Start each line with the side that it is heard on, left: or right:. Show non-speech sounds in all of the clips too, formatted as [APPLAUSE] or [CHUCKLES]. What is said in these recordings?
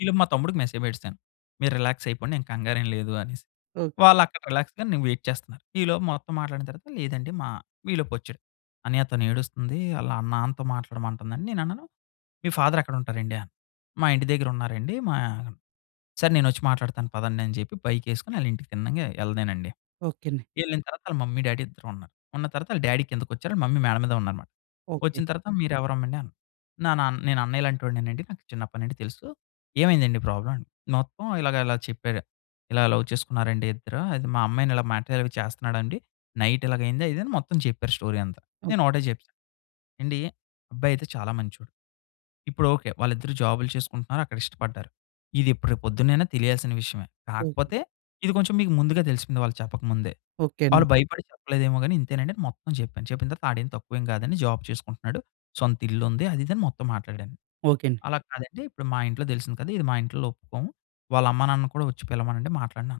left: ఈలోపు మా తమ్ముడికి మెసేజ్ బెట్టేసాను. మీరు రిలాక్స్ అయిపోండి ఎం కంగారేం లేదు అనేసి.
right: ఓకే.
left: వాళ్ళక్కడ రిలాక్స్‌గా నేను వెయిట్ చేస్తున్నారు. ఈలోపు మొత్తం మాట్లాడిన తర్వాత లేదండి మా ఈలోపొచ్చాడు. "అన్నయ్య తనెడుస్తుంది ఆళ్ళ నాన్నతో మాట్లాడమంటుందని" నేను అన్నాను మీ ఫాదర్ ఎక్కడుంటారండీ? అను. మా ఇంటి దగ్గర ఉన్నారండి మా సరే నేనొచ్చి మాట్లాడతాను పదండని చెప్పి బైక్ ఏసుకొని అళ్ళింటికి తిన్నంగా ఎళ్ళలేనండి.
right: ఓకే అండి.
left: ఎళ్ళిన తరువాత వాళ్ళ మమ్మీ డ్యాడీ ఇద్దరు ఉన్నారు ఉన్న తరువాత వాళ్ళ డ్యాడీ కిందికొచ్చారు వాళ్ళ మమ్మీ మేడ మీదున్నారన్నమాట.
right: ఓకే.
left: ఒచ్చిన తరువాత మీరెవరమ్మా అండి అన్నారు నా నేను అన్నయ్య లాంటి ఒడినె అండి నాకు చిన్నప్పటినుండి తెలుసు. ఏమైందండి ప్రాబ్లమ్? మొత్తం ఇలాగ ఇలా చెప్పారు. ఇలా లవ్ చేసుకున్నారండి ఇద్దరు అది మా అమ్మాయిని ఇలా మ్యాటర్ అవి చేస్తున్నాడండి. నైట్ ఇలాగయింది అది ఇది అని మొత్తం చెప్పారు స్టోరీ అంతా.
right: ఓహ్!
left: నేనొకటే చెప్పా ఏండీ అబ్బాయి అయితే చాలా మంచోడు. ఇపుడొకే వాళ్ళిద్దరూ జాబులు చేసుకుంటున్నారు. అక్కడ ఇష్టపడ్డారు. ఇదెప్పుడు రేపు పొద్దునైనా తెలియాల్సిన విషయమే.
right: ఓహ్!
left: కాకపోతే ఇది కొంచెం మీకు ముందుగా దెలిసిపోయింది వాళ్ళు చెప్పకముందే.
right: ఓకే. అండి.
left: వాళ్ళు భయపడి చెప్పలేదేమో గాని ఇంతేనండి మొత్తం జెప్పాను. చెప్పిన తరువాత ఆడేం తక్కువేమి గాదని జాబ్ చేసుకుంటున్నాడు. సొంత ఇల్లు ఉంది. అది ఇది అని మొత్తం మాట్లాడాను.
right: ఓకే. అండి.
left: అలా కాదండి ఇప్పుడు మా ఇంట్లో దెలిసింది కదా! ఇది మా ఇంట్లో ఒప్పుకోము వాళ్ళమ్మ నాన్న కూడా ఒచ్చి పిలవమనండి మాట్లాడిన.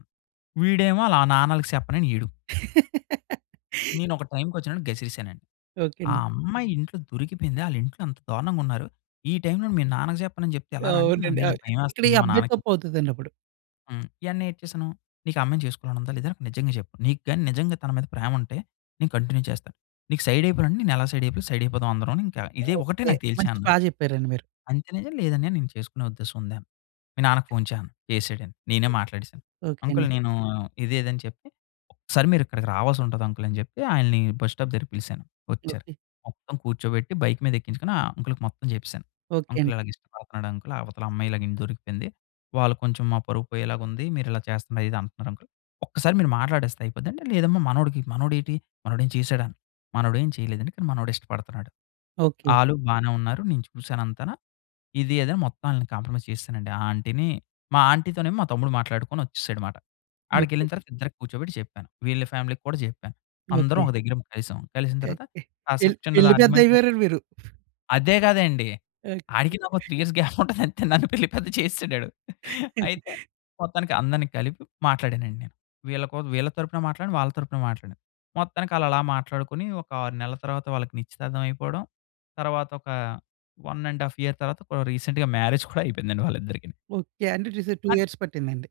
left: వీడేమో వాళ్ళ నాన్నకి సెప్పనని ఈడూ.
right: [GIGGLES]
left: నేనొక టైమ్‌కోచ్చిన్నపుడు గసిరెసానండి.
right: ఓకే.
left: ఆ
right: అండి.
left: అమ్మాయి ఇంట్లో దొరికిపోయింది ఆలింట్లో అంత దారుణంగున్నారు. ఈ టైమ్‌లోని మీ నాన్నకి జెప్పను అని జెప్తే ఎలా రా అంటే
right: అవునండి.
left: "అన్నయ్య
right: ఆహ్,
left: నాకు
right: ఇక్కడ ఈ
left: భయమేస్తుంది మా
right: అబ్బాయి
left: నాన్నకి చెప్"
right: తప్పు అవుతదండి అప్పుడు.
left: హ్మ్. ఎంటనే ఏటి చేసాను, నీకు ఆ అమ్మాయిని జేసుకోవాలని ఉందా లేదా? నిజంగా చెప్పు నీకు గాని నిజంగా తన మీద ప్రేమ ఉంటే నేను కంటిన్యూ చేస్తాను. నీకు సైడ్ అయిపోయినండి నేను ఎలా సైడ్ అయిపోయా సైడ్ అయిపోదాం అందరం అని ఇంకా ఇదే ఒకటే
right: ఓకే.
left: నాకు
right: మంచి బా
left: తెలిచేన్నాను.
right: జెప్పారండి మీరు.
left: అంతే "లేదన్నయ్య నేను చేసుకునే ఉద్దేశం ఉంది" అను. మీ నాన్నకు
right: ఓకే.
left: ఫోన్ చేయి అను. చేసాడు అని నేనే మాట్లాడేసాను.
right: ఓకే.
left: అంకుల్
right: అండి.
left: నేను ఇదే ఇది అని చెప్పి. ఒకసారి మీరు ఇక్కడికి రావాలసుంటది అంకల్ అని జెప్పి ఆయనని బస్ స్టాప్ దగ్గరికి పిలిసాను. ఒచ్చారు.
right: ఓకే.
left: మొత్తం కూర్చోబెట్టి బైక్ మీద ఎక్కించుకొని ఆ అంకల్‌కి మొత్తం జెప్పేసాను.
right: ఓకే.
left: అంకల్
right: అండి.
left: ఇలాగ ఇష్టపడుతున్నాడు అంకల్ అవతల అమ్మాయి ఇలాగ ఇంట్లో దొరికిపోయింది వాళ్ళు కొంచెం మా పరువు పోయేలాగా ఉంది. మీరిలా చేస్తున్నారు ఇది అంటున్నారు అంకల్. ఒక్కసారి మీరు మాట్లాడేస్తే అయిపోద్ది అంటే "లేదమ్మా మనోడికి మనోడేటి? మనోడు ఏమైన చేసాడా?" మనోడు ఏం చేయలేదండి కానీ మనోడు ఇష్టపడుతున్నాడు.
right: ఓకే.
left: ఆలు బానే ఉన్నారు. నేను చూసానంతన ఇది అది అని మొత్తం ఆళ్ళని కాంప్రమైజ్ చేసేసానండి. ఆ ఆంటీ‌ని, మా ఆంటీ తోనేమో మా తమ్ముడు మాట్లాడుకొని ఒచ్చేసాడు అన్నమాట. ఆడికి
right: ఓకే.
left: ఎళ్ళిన తరువాత ఇద్దరిని కూర్చోబెట్టి జెప్పాను వీళ్ళ ఫ్యామిలీ‌కి కూడా జెప్పాను. అందరం
right: ఓకే.
left: ఒక దగ్గర కలిసాం. కలిసిన
right: ఓకే.
left: తరువాత
right: పెళ్
left: కాసేపు చిన్నది
right: పెళ్లి పెద్ద
left: ఆర్గ్యుమెంట్ లాగా
right: అయిపోయారండి మీరు.
left: అదే గదండి.
right: ఓకే.
left: ఆడికి నాకు 3 ఇయర్స్ గ్యాప్ ఉంటది అంతే నన్ను పెళ్లి పెద్ద చేసేసాడడు. అయితే
right: [CHUCKLES]
left: మొత్తానికి అందరిని కలిపి మాట్లాడానండి నేను. వీళ్ళ కోసం వీళ్ళ తరపున మాట్లాడిను. వాళ్ళ తరపున మాట్లాడాను. మొత్తానికి ఆళ్ళలా మాట్లాడుకొని ఒక 6 నెలల తర్వాత వాళ్ళకి నిశ్చితార్థం అయిపోవడం, తర్వాత ఒక 1 ½ ఇయర్ తర్వాత కొ రీసెంట్‌గా మ్యారేజ్ [CHUCKLES] కూడా అయిపోయిందండి వాళ్ళిద్దరికీ.
right: ఓకే. అంటే ఈసారి 2
left: అన్
right: ఇయర్స్ పట్టిందండి.